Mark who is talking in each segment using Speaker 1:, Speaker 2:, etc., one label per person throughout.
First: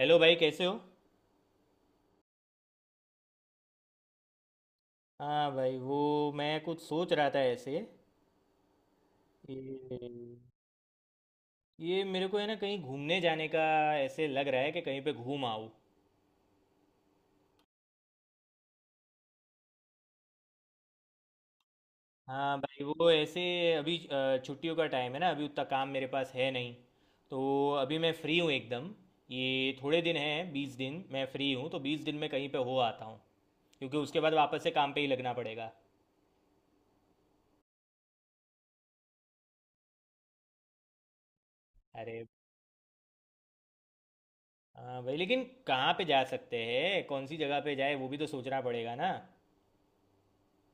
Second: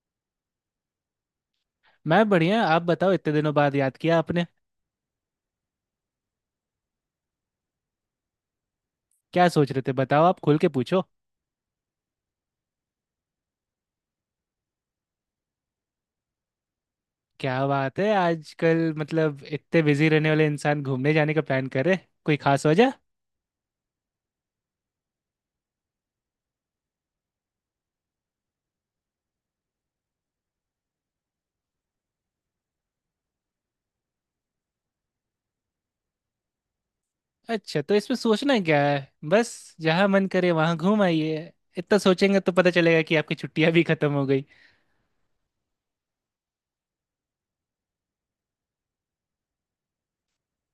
Speaker 1: Hello भाई, कैसे हो।
Speaker 2: मैं बढ़िया आप बताओ इतने दिनों बाद याद किया आपने।
Speaker 1: हाँ भाई वो मैं कुछ सोच रहा था ऐसे।
Speaker 2: क्या सोच रहे थे
Speaker 1: ये
Speaker 2: बताओ आप खुल के पूछो।
Speaker 1: ये मेरे को है ना, कहीं घूमने जाने का ऐसे लग रहा है कि कहीं पे घूम आऊँ।
Speaker 2: क्या बात है आजकल मतलब इतने बिजी रहने वाले इंसान घूमने जाने का प्लान करे, कोई
Speaker 1: हाँ
Speaker 2: खास
Speaker 1: भाई
Speaker 2: वजह।
Speaker 1: वो ऐसे, अभी छुट्टियों का टाइम है ना, अभी उतना काम मेरे पास है नहीं, तो अभी मैं फ्री हूँ एकदम। ये थोड़े दिन हैं, 20 दिन मैं फ्री हूँ, तो 20 दिन में कहीं पे हो आता हूँ, क्योंकि उसके बाद वापस से काम पे ही लगना पड़ेगा।
Speaker 2: अच्छा, तो इसमें सोचना क्या है। बस जहाँ मन करे वहाँ घूम आइए। इतना
Speaker 1: अरे
Speaker 2: सोचेंगे तो पता चलेगा कि आपकी छुट्टियाँ भी खत्म हो गई।
Speaker 1: हाँ भाई, लेकिन कहाँ पे जा सकते हैं, कौन सी जगह पे जाए वो भी तो सोचना पड़ेगा ना।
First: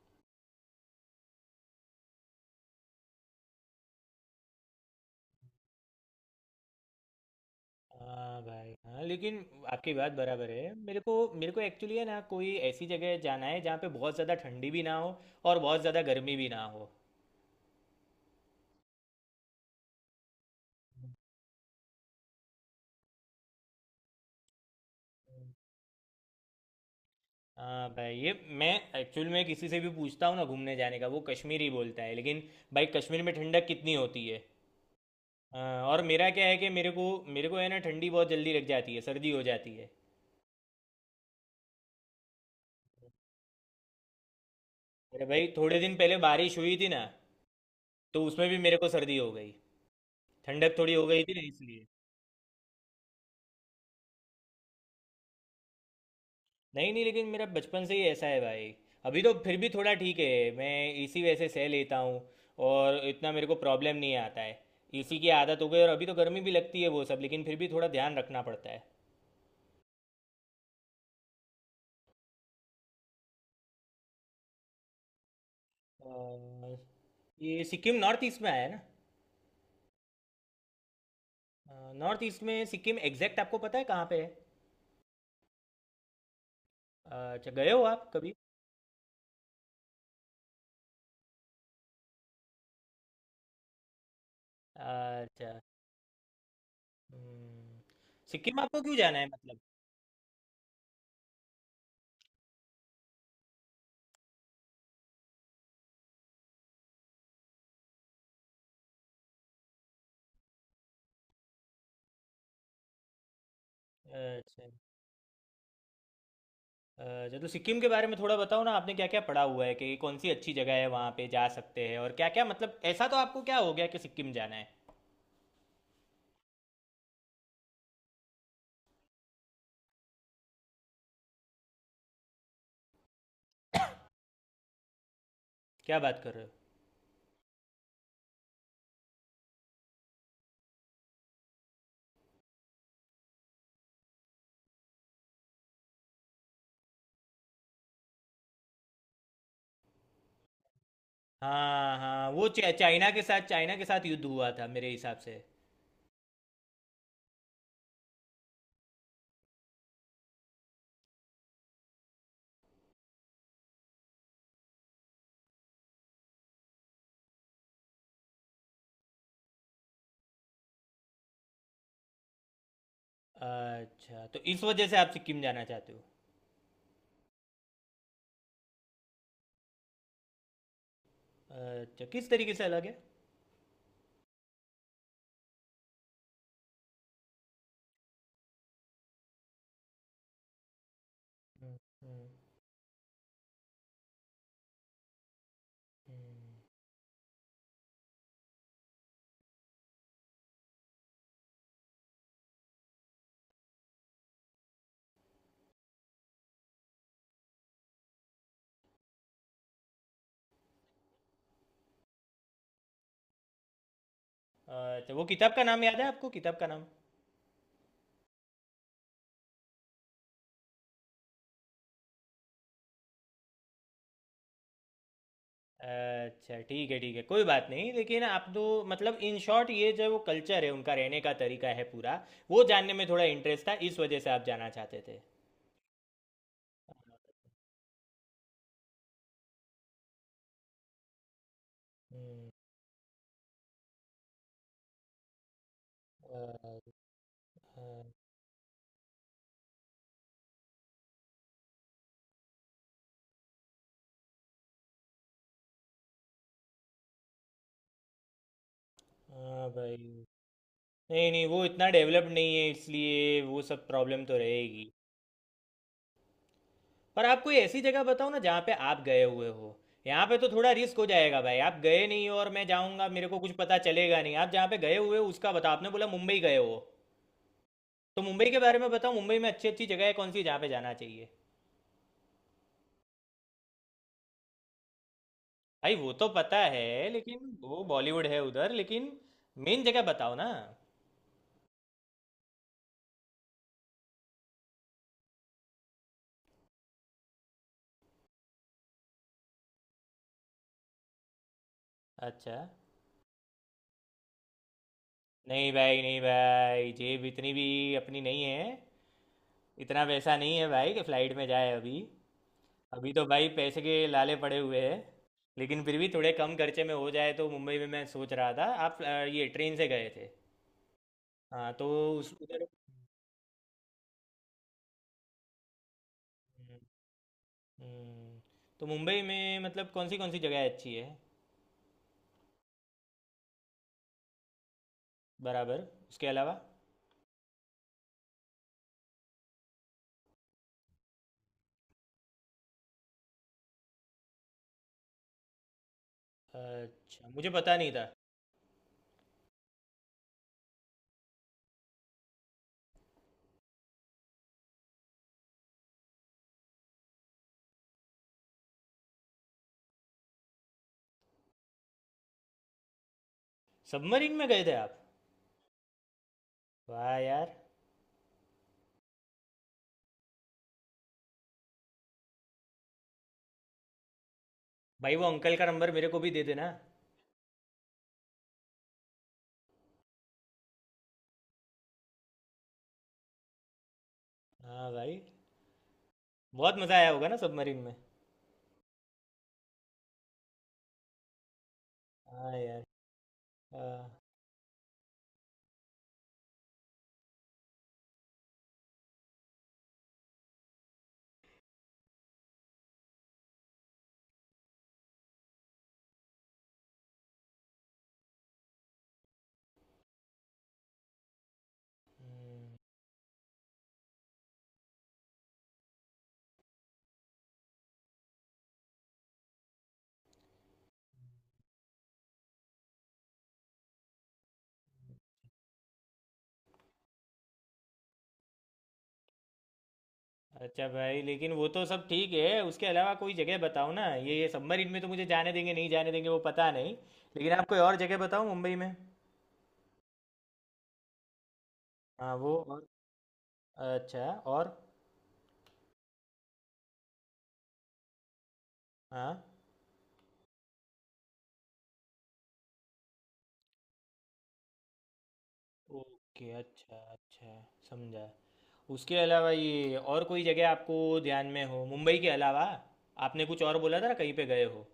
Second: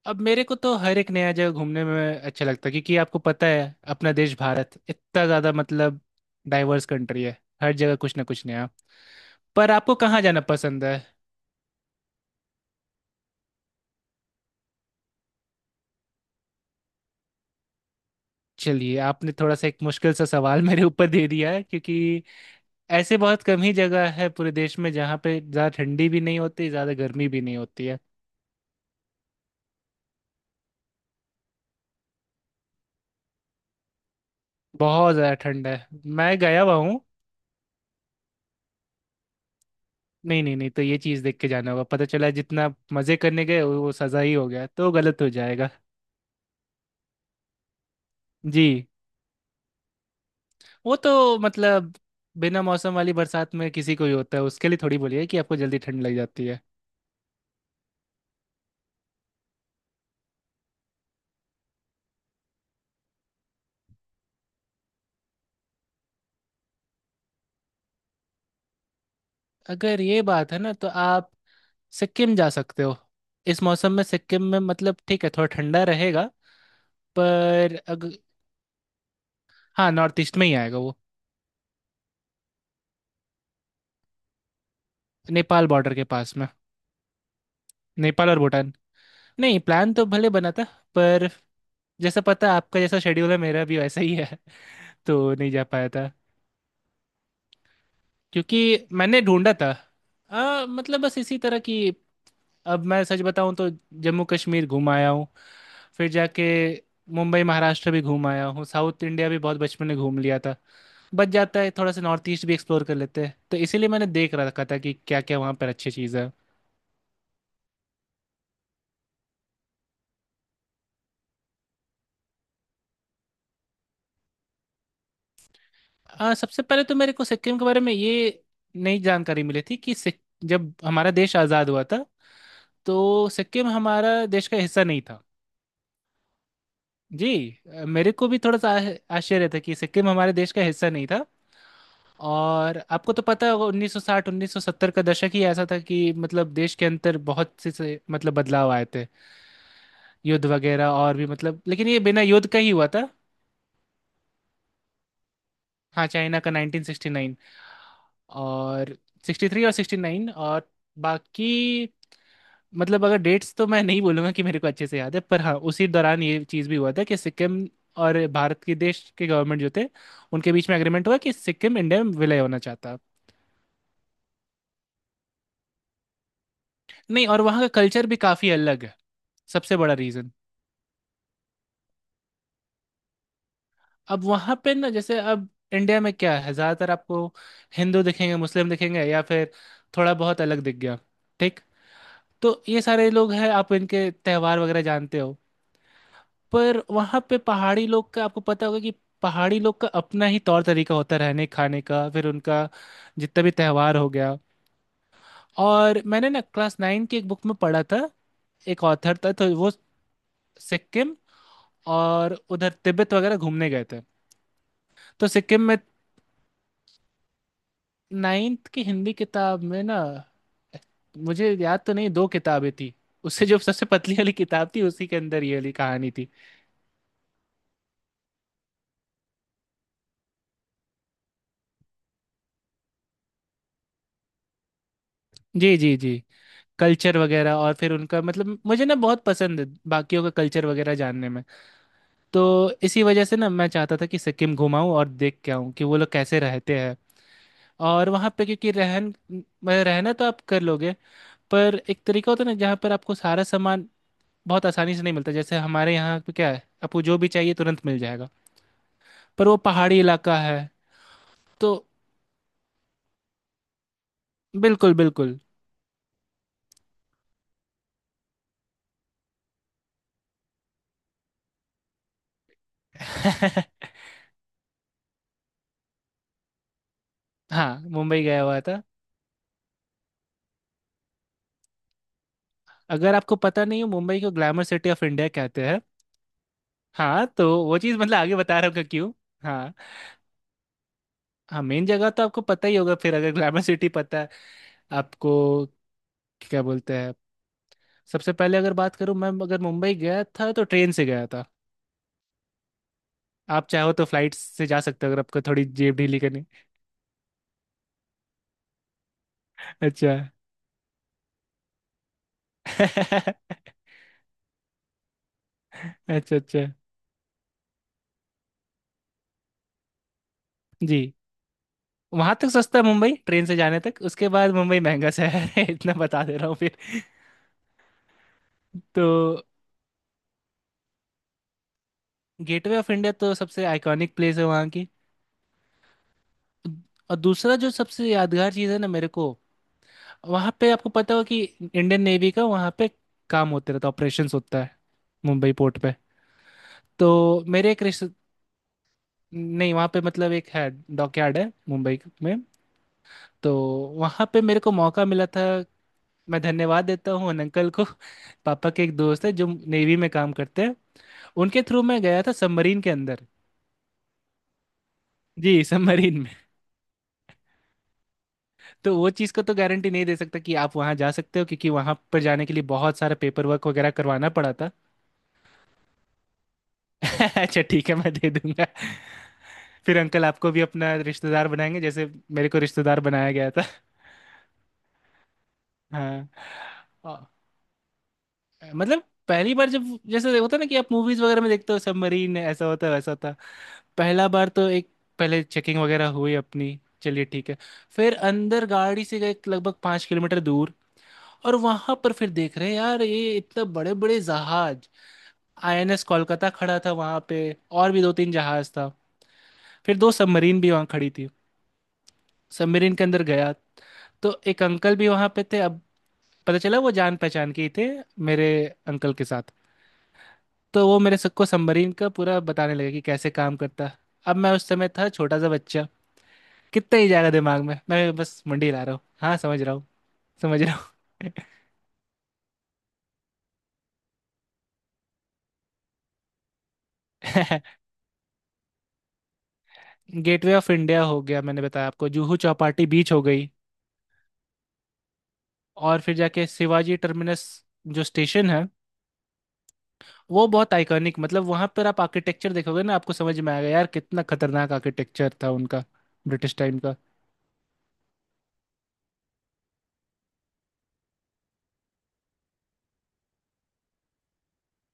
Speaker 2: अब मेरे को तो हर एक नया जगह घूमने में अच्छा लगता है क्योंकि आपको पता है अपना देश भारत इतना ज़्यादा मतलब डाइवर्स कंट्री है। हर जगह कुछ ना
Speaker 1: हाँ
Speaker 2: कुछ नया।
Speaker 1: भाई, हाँ लेकिन
Speaker 2: पर
Speaker 1: आपकी
Speaker 2: आपको
Speaker 1: बात
Speaker 2: कहाँ जाना
Speaker 1: बराबर है।
Speaker 2: पसंद है।
Speaker 1: मेरे को एक्चुअली है ना, कोई ऐसी जगह जाना है जहाँ पे बहुत ज़्यादा ठंडी भी ना हो और बहुत ज़्यादा गर्मी भी ना हो।
Speaker 2: चलिए आपने थोड़ा सा एक मुश्किल सा सवाल मेरे ऊपर दे दिया है क्योंकि ऐसे बहुत कम ही जगह है पूरे देश में जहाँ पे ज़्यादा ठंडी भी नहीं होती ज़्यादा गर्मी भी नहीं होती
Speaker 1: हाँ
Speaker 2: है।
Speaker 1: भाई, ये मैं एक्चुअल में किसी से भी पूछता हूँ ना घूमने जाने का, वो कश्मीर ही बोलता है, लेकिन भाई, कश्मीर में ठंडक कितनी होती है।
Speaker 2: बहुत ज़्यादा ठंड है।
Speaker 1: हाँ, और मेरा
Speaker 2: मैं
Speaker 1: क्या है
Speaker 2: गया
Speaker 1: कि
Speaker 2: हुआ
Speaker 1: मेरे
Speaker 2: हूँ।
Speaker 1: को मेरे को है ना, ठंडी बहुत जल्दी लग जाती है, सर्दी हो जाती है।
Speaker 2: नहीं नहीं नहीं, तो ये चीज़ देख के जाना होगा, पता चला जितना मज़े करने गए वो सज़ा ही हो गया तो गलत
Speaker 1: अरे
Speaker 2: हो
Speaker 1: भाई,
Speaker 2: जाएगा।
Speaker 1: थोड़े दिन पहले बारिश हुई थी ना, तो उसमें भी
Speaker 2: जी।
Speaker 1: मेरे को सर्दी हो गई। ठंडक थोड़ी
Speaker 2: वो
Speaker 1: हो गई थी
Speaker 2: तो
Speaker 1: ना, इसलिए।
Speaker 2: मतलब बिना मौसम वाली बरसात में किसी को ही होता है, उसके लिए थोड़ी बोलिए कि आपको जल्दी ठंड लग जाती है।
Speaker 1: नहीं नहीं, लेकिन मेरा बचपन से ही ऐसा है भाई। अभी तो फिर भी थोड़ा ठीक है, मैं इसी वजह से सह लेता हूँ और इतना मेरे को प्रॉब्लम नहीं आता है। इसी की आदत हो गई। और अभी तो गर्मी भी लगती है वो सब, लेकिन फिर भी थोड़ा ध्यान रखना पड़ता है।
Speaker 2: अगर ये बात है ना तो आप सिक्किम जा सकते हो। इस मौसम में सिक्किम में मतलब ठीक है थोड़ा ठंडा रहेगा।
Speaker 1: अ, ये
Speaker 2: पर
Speaker 1: सिक्किम
Speaker 2: अग...
Speaker 1: नॉर्थ ईस्ट में आया है।
Speaker 2: हाँ, नॉर्थ ईस्ट में ही आएगा वो।
Speaker 1: ना, नॉर्थ ईस्ट में सिक्किम एग्जैक्ट आपको पता है कहाँ पे है।
Speaker 2: नेपाल बॉर्डर के पास में।
Speaker 1: अच्छा, गए हो आप
Speaker 2: नेपाल
Speaker 1: कभी।
Speaker 2: और भूटान। नहीं, प्लान तो भले बना था पर जैसा पता आपका जैसा शेड्यूल है मेरा भी वैसा ही है। तो नहीं
Speaker 1: अच्छा।
Speaker 2: जा पाया था।
Speaker 1: हम्म, सिक्किम आपको
Speaker 2: क्योंकि
Speaker 1: क्यों जाना
Speaker 2: मैंने
Speaker 1: है
Speaker 2: ढूंढा
Speaker 1: मतलब।
Speaker 2: था, मतलब बस इसी तरह की। अब मैं सच बताऊं तो जम्मू कश्मीर घूम आया हूँ। फिर जाके मुंबई महाराष्ट्र भी घूम आया हूँ, साउथ इंडिया भी बहुत बचपन में घूम लिया था। बच जाता है थोड़ा सा, नॉर्थ ईस्ट भी एक्सप्लोर कर लेते हैं, तो इसीलिए मैंने देख रखा
Speaker 1: अच्छा।
Speaker 2: था कि क्या क्या वहाँ पर अच्छी चीज़ है।
Speaker 1: अच्छा, तो सिक्किम के बारे में थोड़ा बताओ ना, आपने क्या क्या पढ़ा हुआ है कि कौन सी अच्छी जगह है वहाँ पे जा सकते हैं, और क्या क्या मतलब ऐसा तो आपको क्या हो गया कि सिक्किम जाना है।
Speaker 2: सबसे पहले तो मेरे को सिक्किम के बारे में ये नई जानकारी मिली थी कि जब हमारा देश आज़ाद हुआ था तो सिक्किम हमारा देश का हिस्सा नहीं था।
Speaker 1: क्या बात कर रहे हो।
Speaker 2: जी। मेरे को भी थोड़ा सा आश्चर्य था कि सिक्किम हमारे देश का हिस्सा नहीं था। और आपको तो पता होगा 1960 1970 का दशक ही ऐसा था कि मतलब देश के अंदर बहुत से मतलब बदलाव आए थे। युद्ध वगैरह और भी, मतलब लेकिन
Speaker 1: हाँ
Speaker 2: ये बिना
Speaker 1: हाँ,
Speaker 2: युद्ध
Speaker 1: वो
Speaker 2: का ही हुआ था।
Speaker 1: चाइना के साथ, चाइना के साथ युद्ध हुआ था मेरे हिसाब से।
Speaker 2: हाँ चाइना का 1969 और 63 और 69 और बाकी, मतलब अगर डेट्स तो मैं नहीं बोलूंगा कि मेरे को अच्छे से याद है, पर हाँ उसी दौरान ये चीज़ भी हुआ था कि सिक्किम और भारत के देश के गवर्नमेंट जो थे उनके बीच में एग्रीमेंट हुआ कि सिक्किम इंडिया में विलय होना चाहता।
Speaker 1: अच्छा, तो इस वजह से आप सिक्किम जाना चाहते हो।
Speaker 2: नहीं, और वहाँ का कल्चर भी काफ़ी अलग है। सबसे बड़ा रीज़न।
Speaker 1: अच्छा, किस तरीके से अलग है।
Speaker 2: अब वहाँ पे ना, जैसे अब इंडिया में क्या है ज़्यादातर आपको हिंदू दिखेंगे मुस्लिम दिखेंगे या फिर थोड़ा बहुत अलग दिख गया, ठीक।
Speaker 1: हम्म। हम्म।
Speaker 2: तो ये सारे लोग हैं, आप इनके त्योहार वगैरह जानते हो।
Speaker 1: हम्म।
Speaker 2: पर वहाँ पे पहाड़ी लोग का आपको पता होगा कि पहाड़ी लोग का अपना ही तौर तरीका होता है रहने खाने का, फिर उनका जितना भी त्योहार हो गया। और मैंने ना क्लास नाइन की एक बुक में पढ़ा था, एक ऑथर था तो वो सिक्किम और उधर तिब्बत वगैरह घूमने गए थे।
Speaker 1: अच्छा, वो
Speaker 2: तो
Speaker 1: किताब
Speaker 2: सिक्किम
Speaker 1: का
Speaker 2: में,
Speaker 1: नाम याद है आपको, किताब का नाम।
Speaker 2: नाइन्थ की हिंदी किताब में ना, मुझे याद तो नहीं, दो किताबें थी उससे जो सबसे पतली वाली किताब थी उसी के अंदर ये वाली कहानी थी।
Speaker 1: अच्छा ठीक है, ठीक है, कोई बात नहीं। लेकिन आप तो मतलब इन शॉर्ट ये जो वो कल्चर है, उनका रहने का तरीका है पूरा, वो जानने में थोड़ा इंटरेस्ट था, इस वजह से आप जाना चाहते थे।
Speaker 2: जी जी जी। कल्चर वगैरह और फिर उनका मतलब, मुझे ना बहुत पसंद है बाकियों का कल्चर वगैरह जानने में। तो
Speaker 1: हम्म।
Speaker 2: इसी वजह से ना मैं चाहता था कि सिक्किम घुमाऊं और देख के आऊं कि वो लोग कैसे
Speaker 1: हाँ।
Speaker 2: रहते हैं।
Speaker 1: हाँ।
Speaker 2: और वहाँ पे क्योंकि रहना तो आप कर लोगे, पर एक तरीका होता है ना जहाँ पर आपको सारा सामान बहुत आसानी से नहीं मिलता, जैसे हमारे यहाँ पे क्या है आपको जो भी चाहिए तुरंत मिल जाएगा। पर वो
Speaker 1: हाँ
Speaker 2: पहाड़ी
Speaker 1: भाई।
Speaker 2: इलाका है।
Speaker 1: नहीं नहीं, वो
Speaker 2: तो
Speaker 1: इतना डेवलप्ड नहीं है, इसलिए वो सब प्रॉब्लम तो रहेगी।
Speaker 2: बिल्कुल बिल्कुल।
Speaker 1: पर आप कोई ऐसी जगह बताओ ना जहाँ पे आप गए हुए हो। यहाँ पे तो थोड़ा रिस्क हो जाएगा भाई, आप गए नहीं हो और मैं जाऊँगा मेरे को कुछ पता चलेगा नहीं। आप जहाँ पे गए हुए हो उसका बताओ, आपने बोला मुंबई गए हो।
Speaker 2: हाँ,
Speaker 1: तो
Speaker 2: मुंबई गया
Speaker 1: मुंबई के
Speaker 2: हुआ
Speaker 1: बारे
Speaker 2: था।
Speaker 1: में बताओ, मुंबई में अच्छी अच्छी जगह है कौन सी जहाँ पे जाना चाहिए।
Speaker 2: अगर आपको पता नहीं हो, मुंबई को ग्लैमर सिटी ऑफ इंडिया कहते हैं।
Speaker 1: भाई वो तो पता है,
Speaker 2: हाँ, तो
Speaker 1: लेकिन
Speaker 2: वो
Speaker 1: वो
Speaker 2: चीज़ मतलब
Speaker 1: बॉलीवुड
Speaker 2: आगे
Speaker 1: है
Speaker 2: बता रहा
Speaker 1: उधर,
Speaker 2: हूँ कि
Speaker 1: लेकिन
Speaker 2: क्यों। हाँ।
Speaker 1: मेन जगह बताओ ना।
Speaker 2: हाँ, मेन जगह तो आपको पता ही होगा फिर अगर ग्लैमर सिटी पता है आपको, क्या बोलते हैं। सबसे पहले अगर बात करूँ, मैं अगर मुंबई गया था तो ट्रेन से गया था।
Speaker 1: अच्छा।
Speaker 2: आप चाहो तो फ्लाइट से जा सकते हो अगर आपको थोड़ी
Speaker 1: नहीं
Speaker 2: जेब
Speaker 1: भाई,
Speaker 2: ढीली
Speaker 1: नहीं
Speaker 2: करनी।
Speaker 1: भाई, जेब इतनी भी अपनी नहीं है। इतना
Speaker 2: अच्छा।
Speaker 1: पैसा नहीं है भाई कि फ्लाइट में जाए अभी। अभी तो
Speaker 2: अच्छा।
Speaker 1: भाई पैसे के लाले पड़े हुए हैं। लेकिन फिर भी थोड़े कम
Speaker 2: अच्छा।
Speaker 1: खर्चे में हो जाए तो। मुंबई में मैं सोच रहा था, आप ये ट्रेन से गए थे।
Speaker 2: जी।
Speaker 1: हाँ तो उस
Speaker 2: वहाँ तक
Speaker 1: उधर।
Speaker 2: सस्ता है मुंबई ट्रेन से जाने तक, उसके बाद मुंबई महंगा शहर है इतना बता दे रहा हूँ फिर।
Speaker 1: हम्म। हम्म। तो
Speaker 2: तो
Speaker 1: मुंबई में मतलब कौन सी जगह अच्छी है।
Speaker 2: गेटवे ऑफ इंडिया तो सबसे आइकॉनिक प्लेस है वहाँ की।
Speaker 1: बराबर, उसके अलावा।
Speaker 2: और दूसरा जो सबसे यादगार चीज़ है ना मेरे को, वहां पे आपको पता हो कि इंडियन नेवी का वहां पे काम होते रहता है, ऑपरेशंस होता है मुंबई पोर्ट पे।
Speaker 1: अच्छा,
Speaker 2: तो
Speaker 1: मुझे
Speaker 2: मेरे
Speaker 1: पता
Speaker 2: एक
Speaker 1: नहीं था।
Speaker 2: रिश्ते, नहीं वहां पे मतलब एक है, डॉकयार्ड है मुंबई में, तो वहां पे मेरे को मौका मिला था। मैं धन्यवाद देता हूँ उन अंकल को पापा के एक दोस्त है जो नेवी में काम करते हैं, उनके थ्रू मैं गया था सबमरीन के अंदर।
Speaker 1: सबमरीन में गए थे आप।
Speaker 2: जी, सबमरीन में।
Speaker 1: वाह यार।
Speaker 2: तो वो चीज़ का तो गारंटी नहीं दे सकता कि आप वहाँ जा सकते हो क्योंकि वहाँ पर जाने के लिए बहुत सारा पेपर वर्क वगैरह करवाना पड़ा था।
Speaker 1: भाई वो अंकल का नंबर मेरे को भी दे देना।
Speaker 2: अच्छा ठीक है, मैं दे दूंगा। फिर अंकल आपको भी अपना रिश्तेदार बनाएंगे जैसे मेरे को रिश्तेदार बनाया गया था।
Speaker 1: हाँ भाई।
Speaker 2: हाँ।
Speaker 1: बहुत मज़ा आया
Speaker 2: आ,
Speaker 1: होगा ना सबमरीन में।
Speaker 2: मतलब पहली बार जब, जैसे होता है ना कि आप मूवीज वगैरह में देखते हो सबमरीन
Speaker 1: हाँ
Speaker 2: ऐसा
Speaker 1: यार।
Speaker 2: होता है वैसा होता।
Speaker 1: हाँ।
Speaker 2: पहला बार तो एक, पहले चेकिंग वगैरह हुई अपनी, चलिए ठीक है। फिर अंदर गाड़ी से गए लगभग पाँच किलोमीटर दूर और वहां पर फिर देख रहे हैं यार ये इतने बड़े बड़े जहाज। आईएनएस कोलकाता खड़ा था वहां पे और भी दो तीन जहाज था, फिर दो सबमरीन भी वहां खड़ी थी। सबमरीन के अंदर गया तो एक अंकल भी वहां पे थे, अब पता चला वो जान पहचान के ही थे मेरे अंकल के साथ। तो वो मेरे सबको सबमरीन का पूरा बताने लगे कि कैसे काम करता। अब मैं उस समय था छोटा सा बच्चा, कितना ही जाएगा दिमाग में। मैं बस मंडी ला रहा हूँ, हाँ समझ रहा हूँ समझ रहा
Speaker 1: अच्छा भाई, लेकिन वो तो सब ठीक है, उसके अलावा कोई जगह बताओ ना। ये सबमरीन में तो मुझे जाने देंगे नहीं, जाने देंगे वो पता नहीं, लेकिन
Speaker 2: हूँ।
Speaker 1: आप कोई और जगह बताओ मुंबई में।
Speaker 2: गेटवे ऑफ इंडिया हो गया, मैंने बताया आपको।
Speaker 1: हाँ
Speaker 2: जुहू
Speaker 1: वो, और
Speaker 2: चौपाटी बीच हो गई।
Speaker 1: अच्छा, और
Speaker 2: और फिर जाके शिवाजी टर्मिनस जो स्टेशन है,
Speaker 1: हाँ,
Speaker 2: वो बहुत आइकॉनिक, मतलब वहां पर आप आर्किटेक्चर देखोगे ना आपको समझ में आएगा यार कितना खतरनाक आर्किटेक्चर था उनका।
Speaker 1: ओके,
Speaker 2: ब्रिटिश टाइम का।
Speaker 1: अच्छा अच्छा, समझा। उसके अलावा ये और कोई जगह आपको ध्यान में हो मुंबई के अलावा। आपने कुछ और बोला था ना कहीं पे गए हो।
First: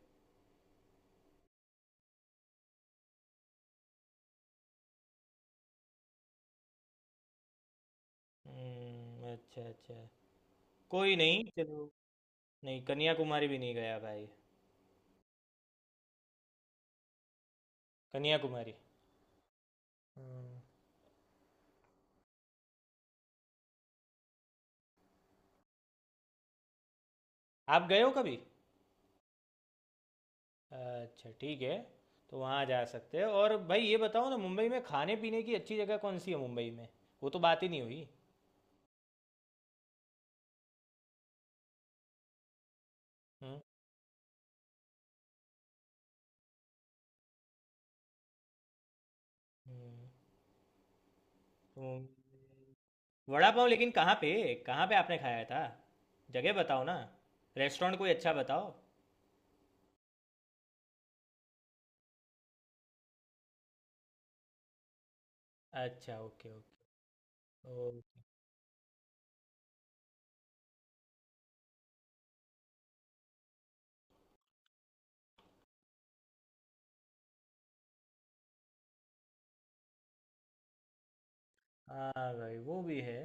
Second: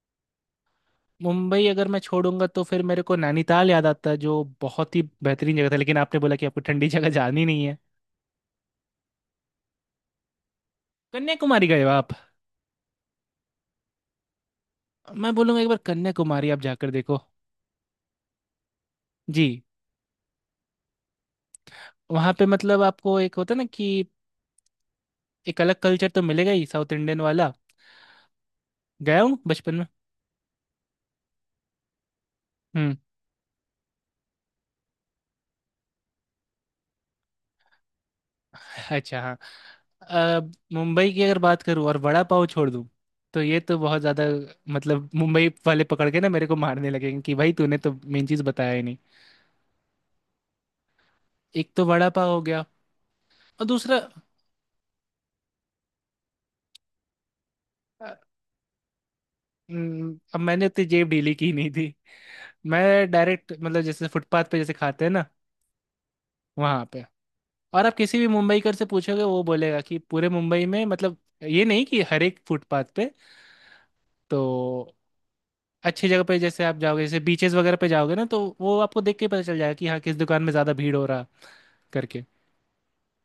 Speaker 2: मुंबई अगर मैं छोड़ूंगा तो फिर मेरे को नैनीताल याद आता है जो बहुत ही बेहतरीन जगह था, लेकिन आपने बोला कि आपको ठंडी जगह जानी नहीं है।
Speaker 1: हम्म। अच्छा अच्छा, कोई नहीं
Speaker 2: कन्याकुमारी गए हो
Speaker 1: चलो।
Speaker 2: आप।
Speaker 1: नहीं कन्याकुमारी भी नहीं गया भाई।
Speaker 2: मैं बोलूंगा एक बार कन्याकुमारी आप जाकर देखो।
Speaker 1: कन्याकुमारी।
Speaker 2: जी।
Speaker 1: हम्म।
Speaker 2: वहां पे मतलब आपको एक होता है ना कि एक अलग कल्चर तो मिलेगा ही, साउथ इंडियन वाला।
Speaker 1: आप गए हो कभी।
Speaker 2: गया हूँ बचपन में।
Speaker 1: अच्छा ठीक है, तो वहाँ जा
Speaker 2: हम्म।
Speaker 1: सकते हैं। और भाई ये बताओ ना, मुंबई में खाने पीने की अच्छी जगह कौन सी है मुंबई में। वो तो बात ही नहीं हुई।
Speaker 2: अच्छा हाँ। अ, मुंबई की अगर बात करूँ और वड़ा पाव छोड़ दूँ तो
Speaker 1: हम्म।
Speaker 2: ये तो बहुत ज़्यादा, मतलब मुंबई वाले पकड़ के ना मेरे को मारने लगेंगे कि भाई तूने तो मेन चीज़ बताया ही नहीं। एक तो वड़ा पाव
Speaker 1: तो
Speaker 2: हो गया।
Speaker 1: वड़ा पाव,
Speaker 2: और
Speaker 1: लेकिन
Speaker 2: दूसरा,
Speaker 1: कहाँ पे, कहाँ पे आपने खाया था। जगह बताओ ना, रेस्टोरेंट
Speaker 2: अ,
Speaker 1: कोई अच्छा बताओ।
Speaker 2: अब मैंने उतनी जेब ढीली की नहीं थी, मैं डायरेक्ट मतलब जैसे फुटपाथ पे जैसे खाते हैं ना,
Speaker 1: अच्छा ओके
Speaker 2: वहाँ
Speaker 1: ओके।
Speaker 2: पे। और
Speaker 1: ओ।
Speaker 2: आप किसी भी मुंबईकर से पूछोगे वो बोलेगा कि पूरे मुंबई में, मतलब ये नहीं कि हर एक फुटपाथ पे। तो अच्छी जगह पे जैसे आप जाओगे जैसे बीचेस वगैरह पे जाओगे ना तो वो आपको देख के पता चल जाएगा कि हाँ किस दुकान में ज्यादा भीड़ हो रहा
Speaker 1: हाँ
Speaker 2: करके।
Speaker 1: भाई वो भी है।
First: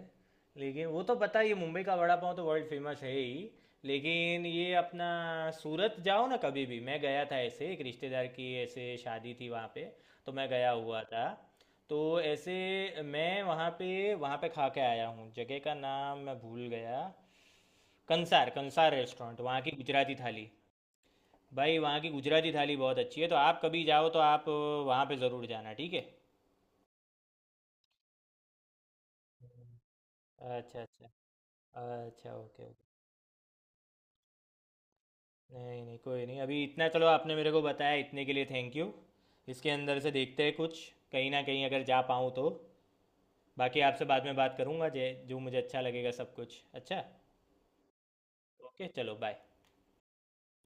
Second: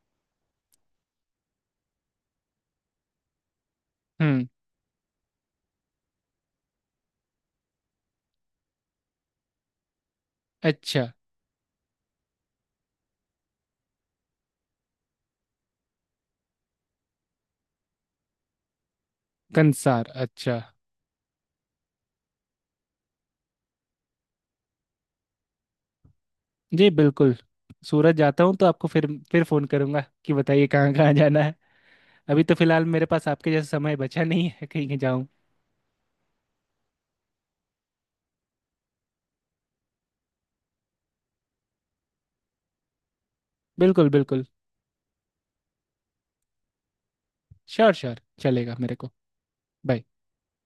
Speaker 1: लेकिन वो तो पता ही है, मुंबई का वड़ा पाव तो वर्ल्ड फेमस है ही। लेकिन
Speaker 2: हम्म।
Speaker 1: ये अपना सूरत जाओ ना कभी भी। मैं गया था ऐसे, एक रिश्तेदार की ऐसे शादी थी वहाँ पे, तो मैं गया हुआ
Speaker 2: अच्छा।
Speaker 1: था। तो ऐसे मैं वहाँ पे, वहाँ पे खा के आया हूँ। जगह का नाम मैं भूल गया। कंसार, कंसार रेस्टोरेंट, वहाँ की
Speaker 2: कंसार
Speaker 1: गुजराती थाली।
Speaker 2: अच्छा।
Speaker 1: भाई वहाँ की गुजराती थाली बहुत अच्छी है, तो आप कभी जाओ तो आप वहाँ पे ज़रूर जाना, ठीक
Speaker 2: जी बिल्कुल। सूरत जाता हूँ तो आपको फिर फोन
Speaker 1: है।
Speaker 2: करूंगा कि बताइए
Speaker 1: अच्छा
Speaker 2: कहाँ
Speaker 1: अच्छा,
Speaker 2: कहाँ जाना है।
Speaker 1: अच्छा
Speaker 2: अभी तो
Speaker 1: ओके ओके।
Speaker 2: फिलहाल मेरे पास आपके जैसा समय बचा नहीं है कहीं जाऊँ।
Speaker 1: नहीं नहीं, कोई नहीं, अभी इतना चलो, आपने मेरे को बताया इतने के लिए थैंक यू। इसके अंदर से देखते हैं कुछ, कहीं ना कहीं अगर जा पाऊँ तो। बाकी आपसे
Speaker 2: बिल्कुल
Speaker 1: बाद में
Speaker 2: बिल्कुल।
Speaker 1: बात करूँगा, जे जो मुझे अच्छा लगेगा सब कुछ, अच्छा।
Speaker 2: श्योर श्योर, चलेगा
Speaker 1: ओके
Speaker 2: मेरे को।
Speaker 1: चलो, बाय।
Speaker 2: Bye.